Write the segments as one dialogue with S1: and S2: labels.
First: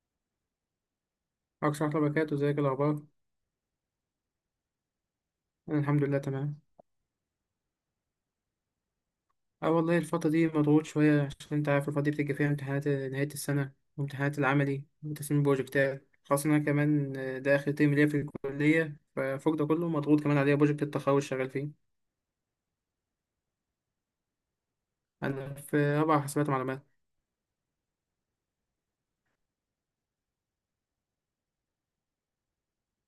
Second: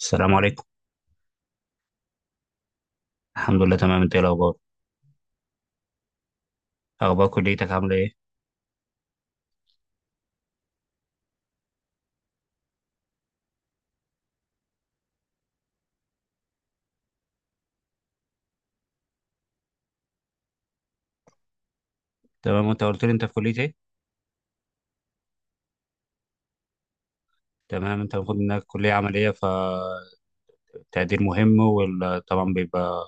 S1: السلام عليكم.
S2: عليكم ورحمة الله وبركاته، ازيك؟ إيه الأخبار؟
S1: الحمد لله تمام، انت ايه الاخبار؟
S2: أنا الحمد لله تمام.
S1: اخبار كليتك عامله ايه؟
S2: والله الفترة دي مضغوط شوية، عشان أنت عارف الفترة دي بتيجي فيها امتحانات نهاية السنة وامتحانات العملي وتسليم البروجكتات، خاصة إن أنا كمان ده آخر ترم ليا في الكلية. ففوق ده كله مضغوط كمان عليا بروجكت التخرج، شغال فيه.
S1: تمام، انت قلت لي انت في كليه ايه؟
S2: أنا في رابعة حاسبات معلومات.
S1: تمام، انت المفروض انك كليه عمليه فالتقدير مهم، وطبعا بيبقى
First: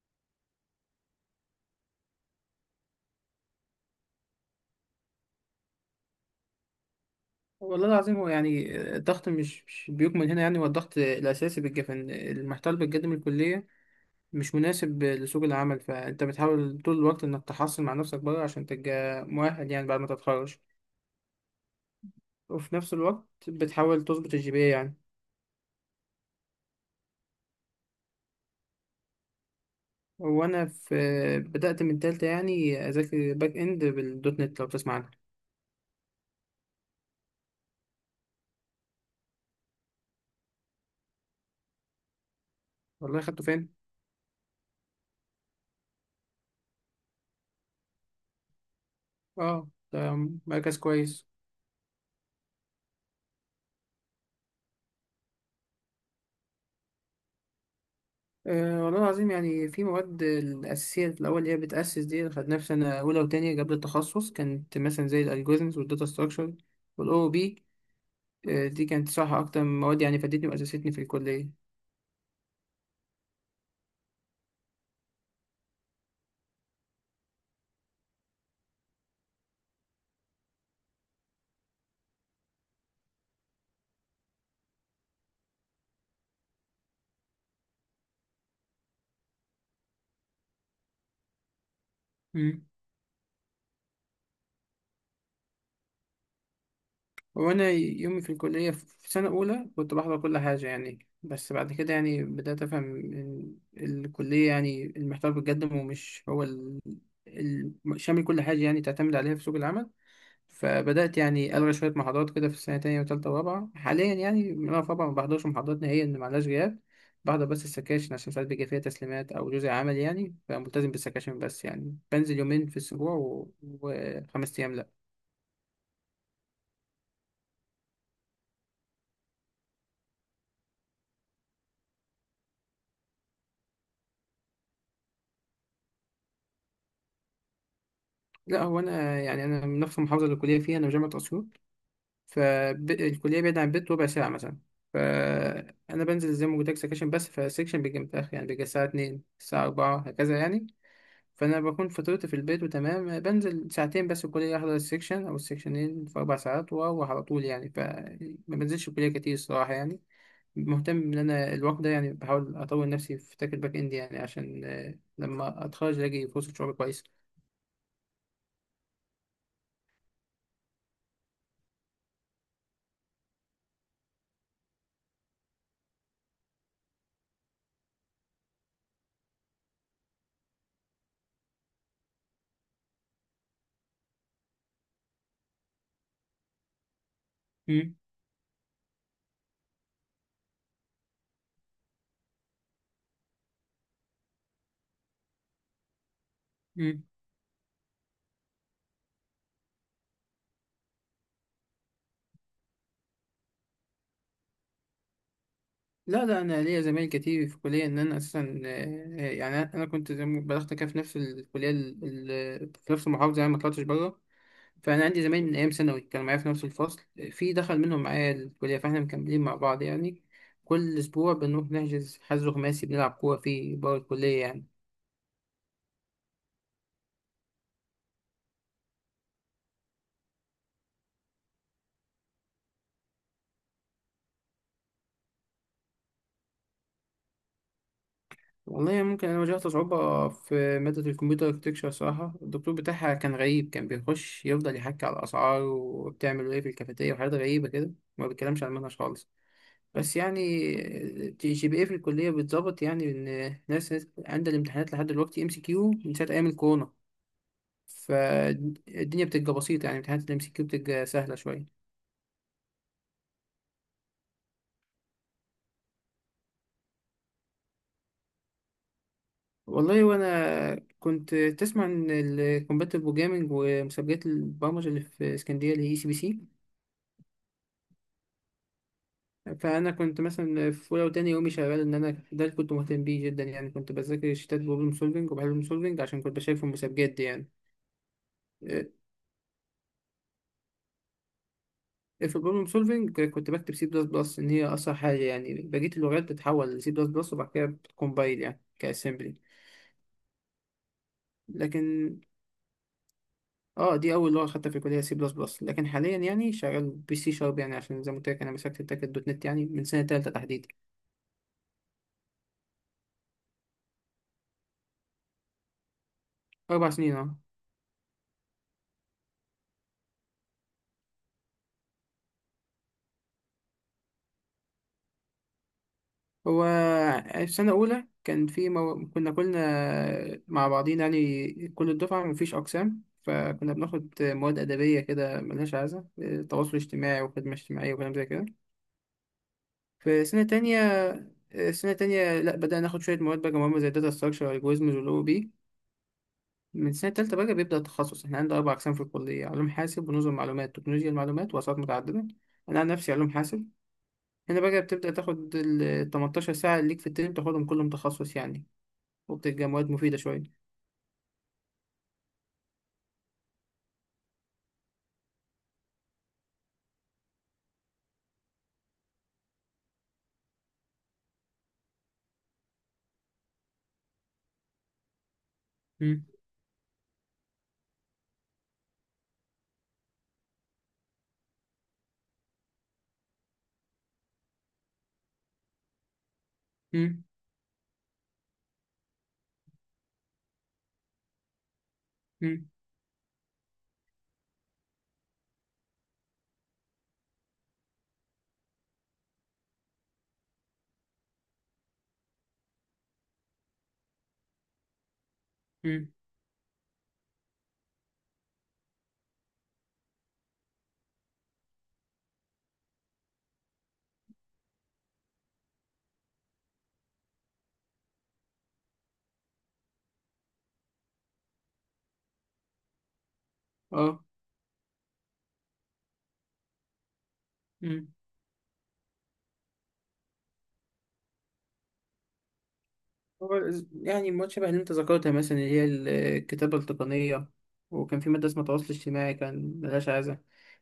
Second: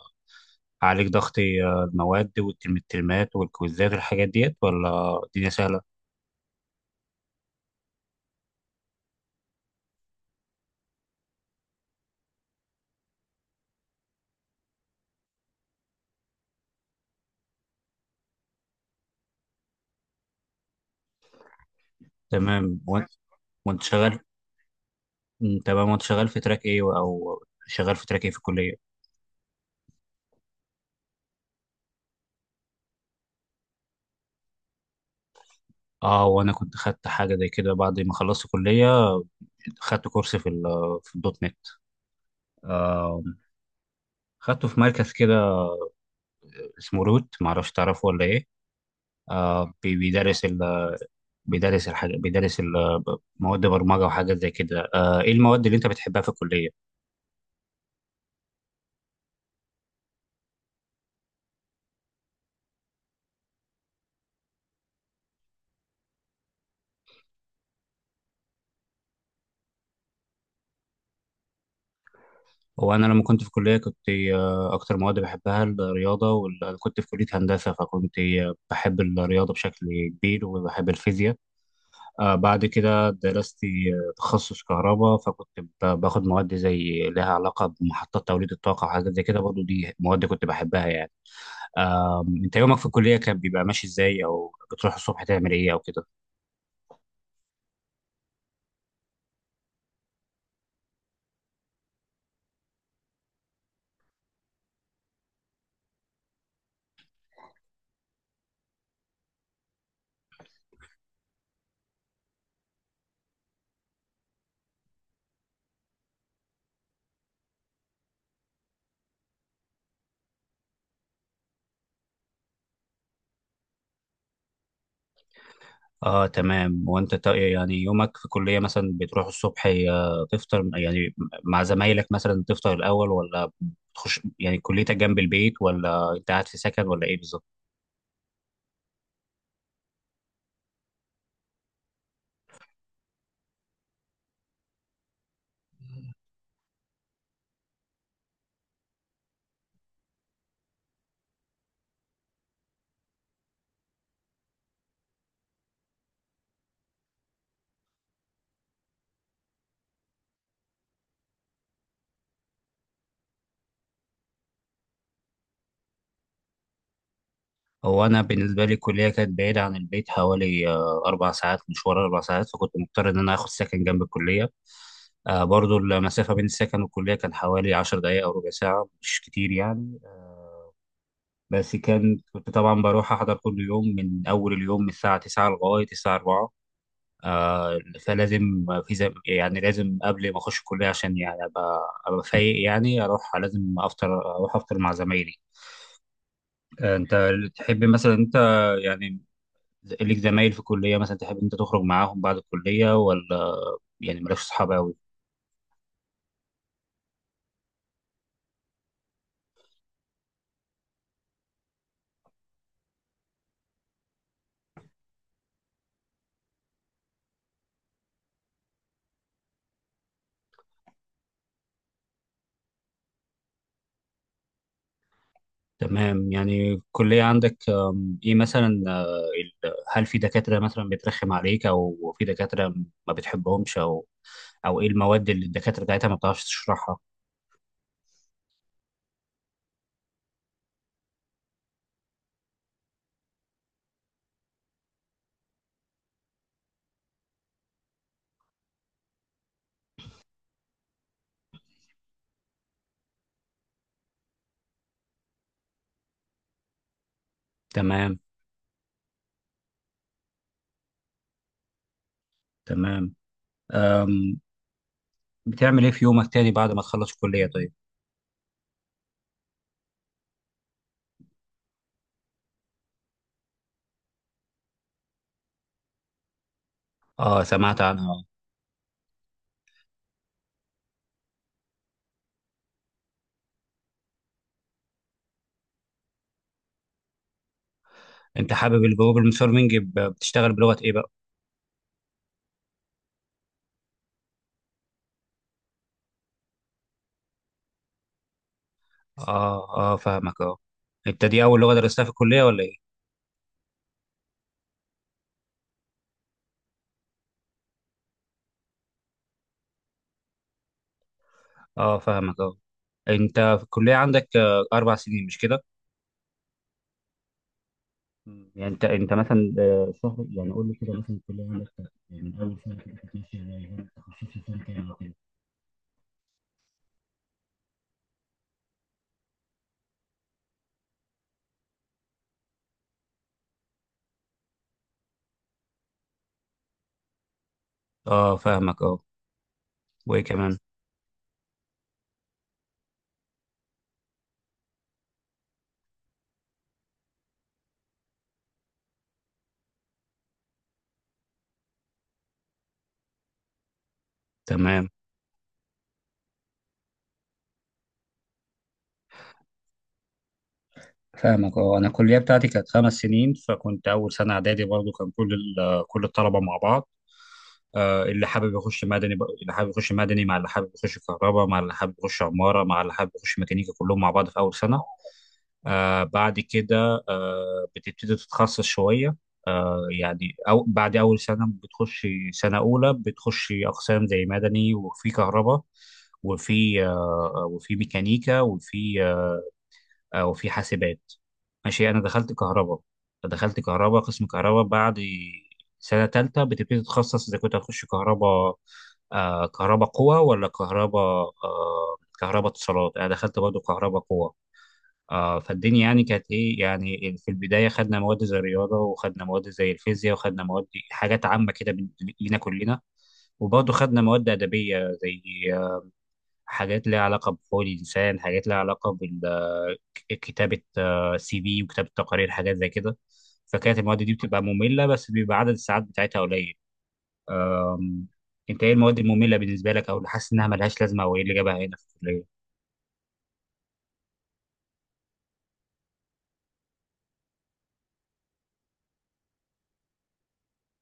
S1: عليك ضغط. اه، المواد والترمات والكويزات والحاجات ديت، ولا الدنيا سهله؟
S2: والله العظيم، هو يعني الضغط مش بيكمن هنا. يعني هو الضغط الأساسي بيبقى إن المحتوى اللي بتقدم الكلية مش مناسب لسوق العمل، فأنت بتحاول طول الوقت إنك تحصل مع نفسك بره عشان تبقى مؤهل يعني بعد ما تتخرج. وفي
S1: تمام.
S2: نفس
S1: وانت
S2: الوقت
S1: وانت
S2: بتحاول
S1: شغال؟
S2: تظبط الجي بي يعني.
S1: تمام. وانت شغال في تراك ايه او شغال في تراك ايه في الكليه؟
S2: وانا في، بدأت من تالتة يعني اذاكر باك اند بالدوت نت لو بتسمع عنها.
S1: اه، وانا كنت خدت حاجه زي كده بعد ما خلصت كليه، خدت كورس في الدوت نت.
S2: والله،
S1: آه.
S2: خدته فين؟
S1: خدته في مركز كده اسمه رود، معرفش تعرفه ولا ايه.
S2: اه
S1: آه بي-
S2: ده
S1: بيدرس
S2: مركز
S1: ال...
S2: كويس.
S1: بيدرس الحاجة بيدرس ال... مواد برمجة وحاجات زي كده. آه، ايه المواد اللي انت بتحبها في الكلية؟
S2: أه والله العظيم، يعني في مواد الأساسية الأول اللي هي بتأسس، دي خدناها في سنة أولى وتانية قبل التخصص، كانت مثلا زي الألجوريزمز والداتا ستراكشر والأو بي. أه دي كانت صح أكتر من مواد، يعني فادتني وأسستني في الكلية.
S1: هو انا لما كنت في الكلية كنت، اكتر مواد بحبها الرياضة كنت في كلية هندسة، فكنت بحب الرياضة بشكل كبير وبحب الفيزياء. آه، بعد كده درست تخصص كهرباء، فكنت باخد مواد زي لها علاقة بمحطات توليد الطاقة وحاجات زي كده، برضو دي مواد كنت بحبها يعني. انت
S2: مم.
S1: يومك في الكلية كان بيبقى ماشي ازاي؟ او بتروح الصبح تعمل ايه او كده؟
S2: وانا يومي في الكليه في سنه اولى كنت بحضر كل حاجه يعني، بس بعد كده يعني بدات افهم ان الكليه يعني المحتوى اللي بيتقدم، ومش هو شامل كل حاجه يعني تعتمد عليها في سوق العمل. فبدات يعني الغي شويه محاضرات كده في السنه التانية وتالتة، ورابعه حاليا يعني من انا في رابعه ما بحضرش محاضرات نهائيا، ان معلاش غياب. بحضر بس السكاشن عشان ساعات بيجي فيها تسليمات او جزء عمل يعني، فملتزم بالسكاشن بس. يعني بنزل يومين في الاسبوع، وخمس ايام لا.
S1: اه تمام. يعني يومك في الكلية مثلا بتروح الصبح، تفطر يعني مع زمايلك مثلا، تفطر الاول؟ ولا بتخش يعني كليتك جنب البيت؟ ولا انت قاعد في سكن ولا ايه بالظبط؟
S2: لا هو انا يعني من نفس المحافظه اللي الكليه فيها، انا في جامعه اسيوط. فالكليه بعيده عن البيت ربع ساعه مثلا. فانا بنزل زي ما قلت لك سكشن بس، فالسكشن بيجي متاخر يعني، بيجي الساعه 2 الساعه 4 هكذا يعني. فانا بكون فطرت في البيت وتمام، بنزل ساعتين بس الكليه، احضر السكشن او السكشنين في 4 ساعات واروح على طول يعني. فما بنزلش الكليه كتير الصراحه يعني. مهتم ان انا الوقت ده يعني بحاول اطور نفسي في تراك الباك اند، يعني عشان لما اتخرج الاقي فرصه شغل كويسه.
S1: هو انا بالنسبة لي الكلية كانت بعيدة عن البيت حوالي، اربع ساعات مشوار، اربع ساعات، فكنت مضطر ان انا اخد سكن جنب الكلية. آه، برضو المسافة بين السكن والكلية كان حوالي عشر دقايق أو ربع ساعة، مش كتير يعني. بس كان كنت طبعا بروح احضر كل يوم من اول اليوم من الساعه 9 لغايه الساعه 4. آه، فلازم يعني لازم قبل ما اخش الكليه عشان يعني ابقى فايق يعني. اروح افطر مع زمايلي. آه،
S2: مم.
S1: انت تحب مثلا انت يعني ليك زمايل في الكليه مثلا تحب انت تخرج معاهم بعد الكليه؟ ولا يعني مالكش اصحاب قوي؟
S2: لا لا، انا ليا زمايل كتير في الكليه. ان انا اساسا يعني انا كنت زي ما بلغت كده في نفس الكليه، في نفس المحافظه يعني، ما طلعتش بره. فانا عندي زمايل من ايام ثانوي كانوا معايا في نفس الفصل، في دخل منهم معايا الكليه، فاحنا مكملين مع بعض يعني. كل اسبوع بنروح نحجز حجز خماسي بنلعب كوره فيه بره الكليه يعني.
S1: تمام. يعني الكلية عندك، إيه مثلا، هل في دكاترة مثلا بترخم عليك؟ أو في دكاترة ما بتحبهمش؟ أو إيه المواد اللي الدكاترة بتاعتها ما بتعرفش تشرحها؟
S2: والله، ممكن انا واجهت صعوبه في ماده الكمبيوتر اركتكشر. صراحه الدكتور بتاعها كان غريب، كان بيخش يفضل يحكي على الاسعار وبتعمل ايه في الكافيتيريا وحاجات غريبه كده، ما بيتكلمش عن المنهج خالص. بس يعني جي جي بي ايه في الكلية بتظبط، يعني إن ناس عندها الامتحانات لحد دلوقتي ام سي كيو من ساعة أيام الكورونا.
S1: تمام.
S2: فالدنيا بتبقى بسيطة يعني، امتحانات الام سي كيو بتبقى سهلة شوية.
S1: تمام. آم، بتعمل إيه في يومك تاني بعد ما تخلص الكلية طيب؟
S2: والله وأنا كنت تسمع عن الكومباتيف بروجرامينج ومسابقات البرمجة اللي في اسكندرية اللي هي اي سي بي سي.
S1: آه، سمعت عنها آه.
S2: فأنا كنت مثلا في أولى وتاني يومي شغال، إن أنا ده اللي كنت مهتم بيه جدا يعني. كنت بذاكر شتات بروبلم سولفينج وبحل بروبلم سولفينج عشان كنت بشارك في المسابقات دي يعني.
S1: أنت حابب الجلوبال مونيتورنج، بتشتغل بلغة إيه بقى؟
S2: في البروبلم سولفينج كنت بكتب سي بلس بلس ان هي اسرع حاجه يعني، بقيه اللغات بتتحول لسي بلس بلس وبعد كده بتكمبايل يعني كاسمبلي.
S1: آه آه فاهمك آه. أنت دي أول لغة درستها في
S2: لكن
S1: الكلية ولا إيه؟
S2: اه دي اول لغه خدتها في الكليه سي بلس بلس، لكن حاليا يعني شغال بي سي شارب، يعني عشان زي ما قلت لك انا مسكت التاكد دوت نت يعني من سنه تالته تحديدا.
S1: آه فاهمك آه. أنت في الكلية عندك، آه، أربع سنين مش كده؟
S2: 4 سنين اه.
S1: مم. يعني انت مثلا شهر، يعني قول لي كده مثلا الكليه عندك كانت، يعني من اول سنه كده كانت ماشيه ازاي؟ وانت تخصصت فين كام وكده؟
S2: هو في سنه اولى كان في كنا كلنا مع بعضينا يعني، كل الدفعه مفيش اقسام، فكنا بناخد مواد ادبيه كده ملهاش عايزه، تواصل اجتماعي وخدمه اجتماعيه وكلام زي
S1: اه
S2: كده.
S1: فاهمك اه. وايه
S2: في سنة
S1: كمان؟
S2: تانية سنة تانية لا بدأنا ناخد شوية مواد بقى مهمة زي داتا ستراكشر والجوريزمز والأو بي. من سنة تالتة بقى بيبدأ التخصص، احنا عندنا 4 أقسام في الكلية: علوم حاسب ونظم معلومات، تكنولوجيا المعلومات وأسعار متعددة. أنا عن نفسي علوم حاسب. هنا بقى
S1: تمام
S2: بتبدأ تاخد ال 18 ساعة اللي ليك في الترم تاخدهم كلهم تخصص يعني، وبتبقى مواد مفيدة شوية.
S1: فاهمك اه. انا الكليه بتاعتي كانت خمس سنين، فكنت اول سنه اعدادي برضو كان كل الطلبه مع بعض. آه، اللي حابب يخش مدني مع اللي حابب يخش كهرباء مع اللي حابب يخش عماره مع اللي حابب يخش ميكانيكا، كلهم مع بعض في اول سنه. آه
S2: مم.
S1: بعد كده آه بتبتدي تتخصص شوية. آه يعني أو بعد أول سنة بتخش، سنة أولى بتخش أقسام زي مدني، وفي كهرباء،
S2: مم،
S1: وفي ميكانيكا، وفي حاسبات. ماشي، أنا دخلت
S2: مم،
S1: كهرباء. قسم كهرباء. بعد سنة تالتة بتبتدي تتخصص إذا كنت هتخش كهرباء، آه كهرباء قوة ولا كهرباء اتصالات. أنا دخلت برضه كهرباء قوة. آه، فالدنيا يعني
S2: مم،
S1: كانت ايه يعني، في البدايه خدنا مواد زي الرياضه، وخدنا مواد زي الفيزياء، وخدنا مواد حاجات عامه كده لينا كلنا. وبرضه خدنا مواد ادبيه زي، آه، حاجات ليها علاقه بحقوق الانسان، حاجات ليها علاقه بكتابه سي في وكتابه تقارير، حاجات زي كده. فكانت المواد دي
S2: اه.
S1: بتبقى ممله بس بيبقى عدد الساعات بتاعتها قليل. أم، انت ايه المواد الممله بالنسبه لك، او اللي حاسس انها ملهاش لازمه او ايه اللي جابها هنا في الكليه؟
S2: هو يعني المواد شبه اللي انت ذكرتها مثلا، اللي هي الكتابة التقنية. وكان في مادة اسمها تواصل اجتماعي كان ملهاش عايزة.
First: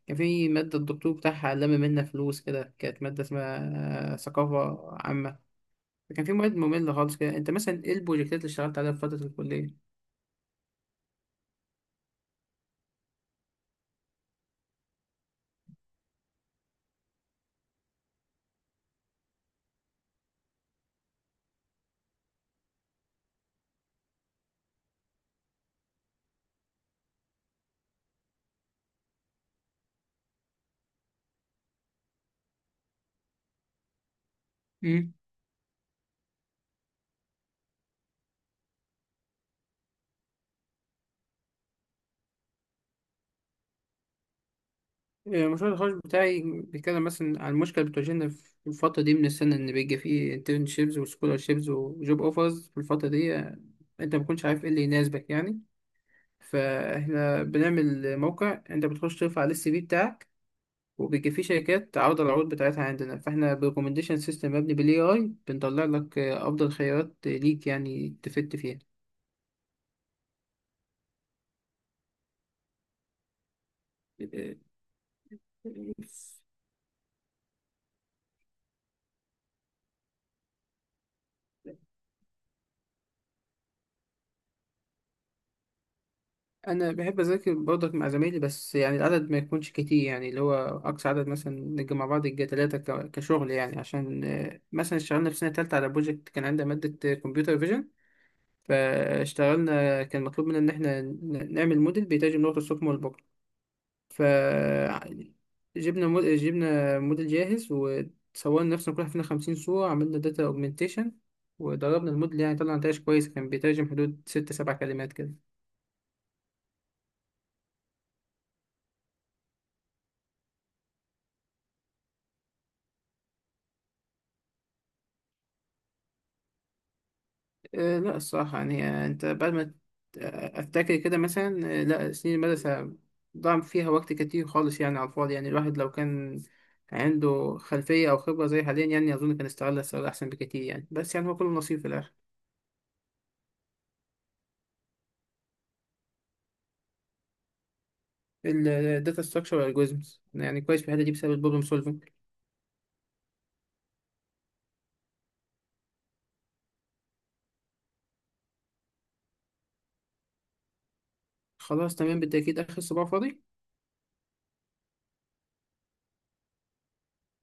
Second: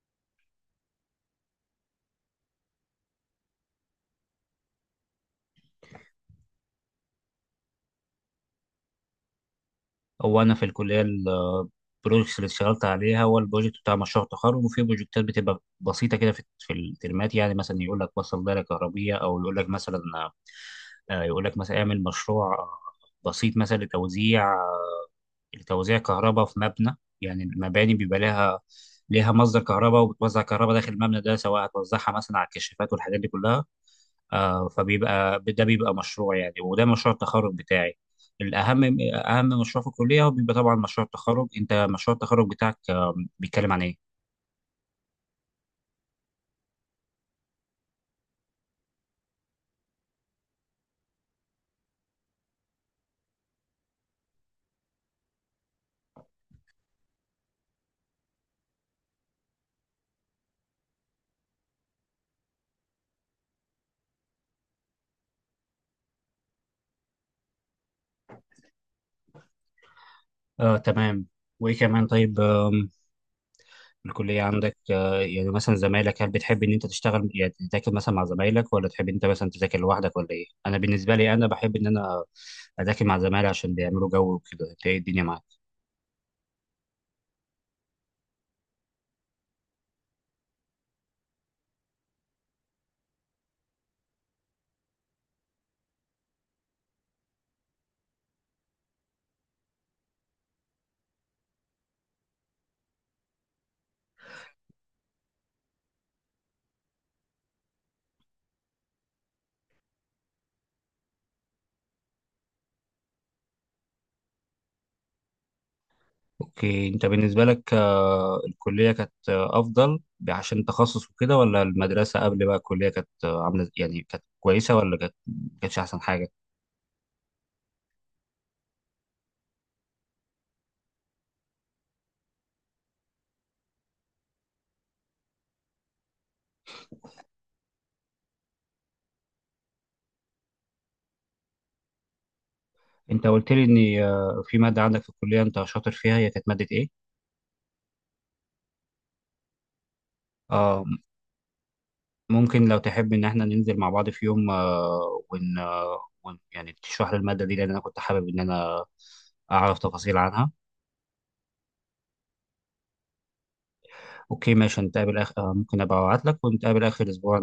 S2: كان في مادة الدكتور بتاعها لم منا فلوس كده، كانت مادة اسمها ثقافة عامة. فكان في مواد مملة خالص كده. انت مثلا ايه البروجكتات اللي اشتغلت عليها في فترة الكلية؟
S1: هو انا في الكليه البروجكتس اللي اشتغلت عليها، هو البروجكت بتاع مشروع التخرج، وفي بروجكتات بتبقى بسيطه كده في الترمات، يعني مثلا يقول لك وصل دايره كهربيه، او يقول لك مثلا، اعمل مشروع، بسيط مثلا لتوزيع كهرباء في مبنى. يعني المباني بيبقى ليها مصدر كهرباء وبتوزع كهرباء داخل المبنى ده، سواء هتوزعها مثلا على الكشافات والحاجات دي كلها. آه،
S2: مم.
S1: فبيبقى ده بيبقى مشروع يعني، وده مشروع التخرج بتاعي. الأهم أهم مشروع في الكلية هو بيبقى طبعا مشروع التخرج. أنت مشروع التخرج بتاعك، آه، بيتكلم عن إيه؟
S2: المشروع التخرج بتاعي بيتكلم مثلا عن مشكلة بتواجهنا في الفترة دي من السنة، إن بيجي فيه internships وscholarships وجوب اوفرز في الفترة دي. أنت مبتكونش عارف ايه اللي يناسبك يعني. فاحنا بنعمل موقع انت بتخش ترفع عليه السي في بتاعك، وبيجي فيه شركات تعرض العروض بتاعتها عندنا، فاحنا بريكومنديشن سيستم مبني بالاي اي بنطلع لك افضل خيارات ليك يعني تفت فيها.
S1: آه تمام. وإيه كمان طيب؟ الكلية عندك، آه، يعني مثلا زمايلك، هل بتحب إن أنت تشتغل يعني تذاكر مثلا مع زمايلك، ولا تحب أنت مثلا تذاكر لوحدك ولا إيه؟ أنا بالنسبة لي أنا بحب إن أنا أذاكر مع زمايلي عشان بيعملوا جو وكده. أنت إيه الدنيا معاك؟
S2: انا بحب اذاكر برضك مع زمايلي، بس يعني العدد ما يكونش كتير، يعني اللي هو اقصى عدد مثلا نجي مع بعض يجي 3 كشغل يعني. عشان مثلا اشتغلنا في سنة تالتة على بروجكت، كان عندنا مادة كمبيوتر فيجن. فاشتغلنا كان مطلوب منا إن إحنا نعمل موديل بيترجم لغة الصم والبكم. فجبنا موديل، جبنا موديل جاهز، وصورنا نفسنا كل واحد فينا 50 صورة، عملنا داتا أوجمنتيشن وضربنا الموديل، يعني طلع نتائج كويسة، كان بيترجم حدود 6 7 كلمات كده.
S1: اوكي، انت بالنسبه لك، آه، الكليه كانت، آه، افضل عشان تخصص وكده، ولا المدرسه قبل بقى الكليه كانت، آه، عامله يعني كانت كويسه ولا كانت ما كانتش احسن حاجه؟
S2: لا الصراحة يعني، آه، أنت بعد ما ت- آه، أفتكر كده مثلا. لا سنين المدرسة ضاع فيها وقت كتير خالص يعني على الفاضي يعني. الواحد لو كان عنده خلفية أو خبرة زي حاليا يعني، أظن كان استغلها استغلال أحسن بكتير يعني. بس يعني هو كله نصيب في الآخر.
S1: انت قلت لي ان، آه، في ماده عندك في الكليه انت شاطر فيها، هي كانت ماده ايه؟
S2: الداتا ستراكشر والالجوريزمز يعني كويس
S1: آه.
S2: في الحتة دي بسبب البروبلم سولفنج.
S1: ممكن لو تحب ان احنا ننزل مع بعض في يوم، آه ون, يعني تشرح لي الماده دي، لان انا كنت حابب ان انا اعرف تفاصيل عنها.
S2: خلاص تمام، بالتأكيد آخر صباع فاضي.
S1: اوكي ماشي. نتقابل آخر، آه، ممكن ابقى ابعت لك ونتقابل اخر اسبوع،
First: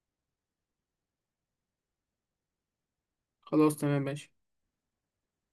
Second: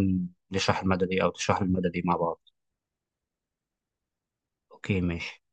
S1: نشرح الماده دي او تشرح لي الماده دي مع بعض.
S2: خلاص تمام ماشي.
S1: اوكي ماشي.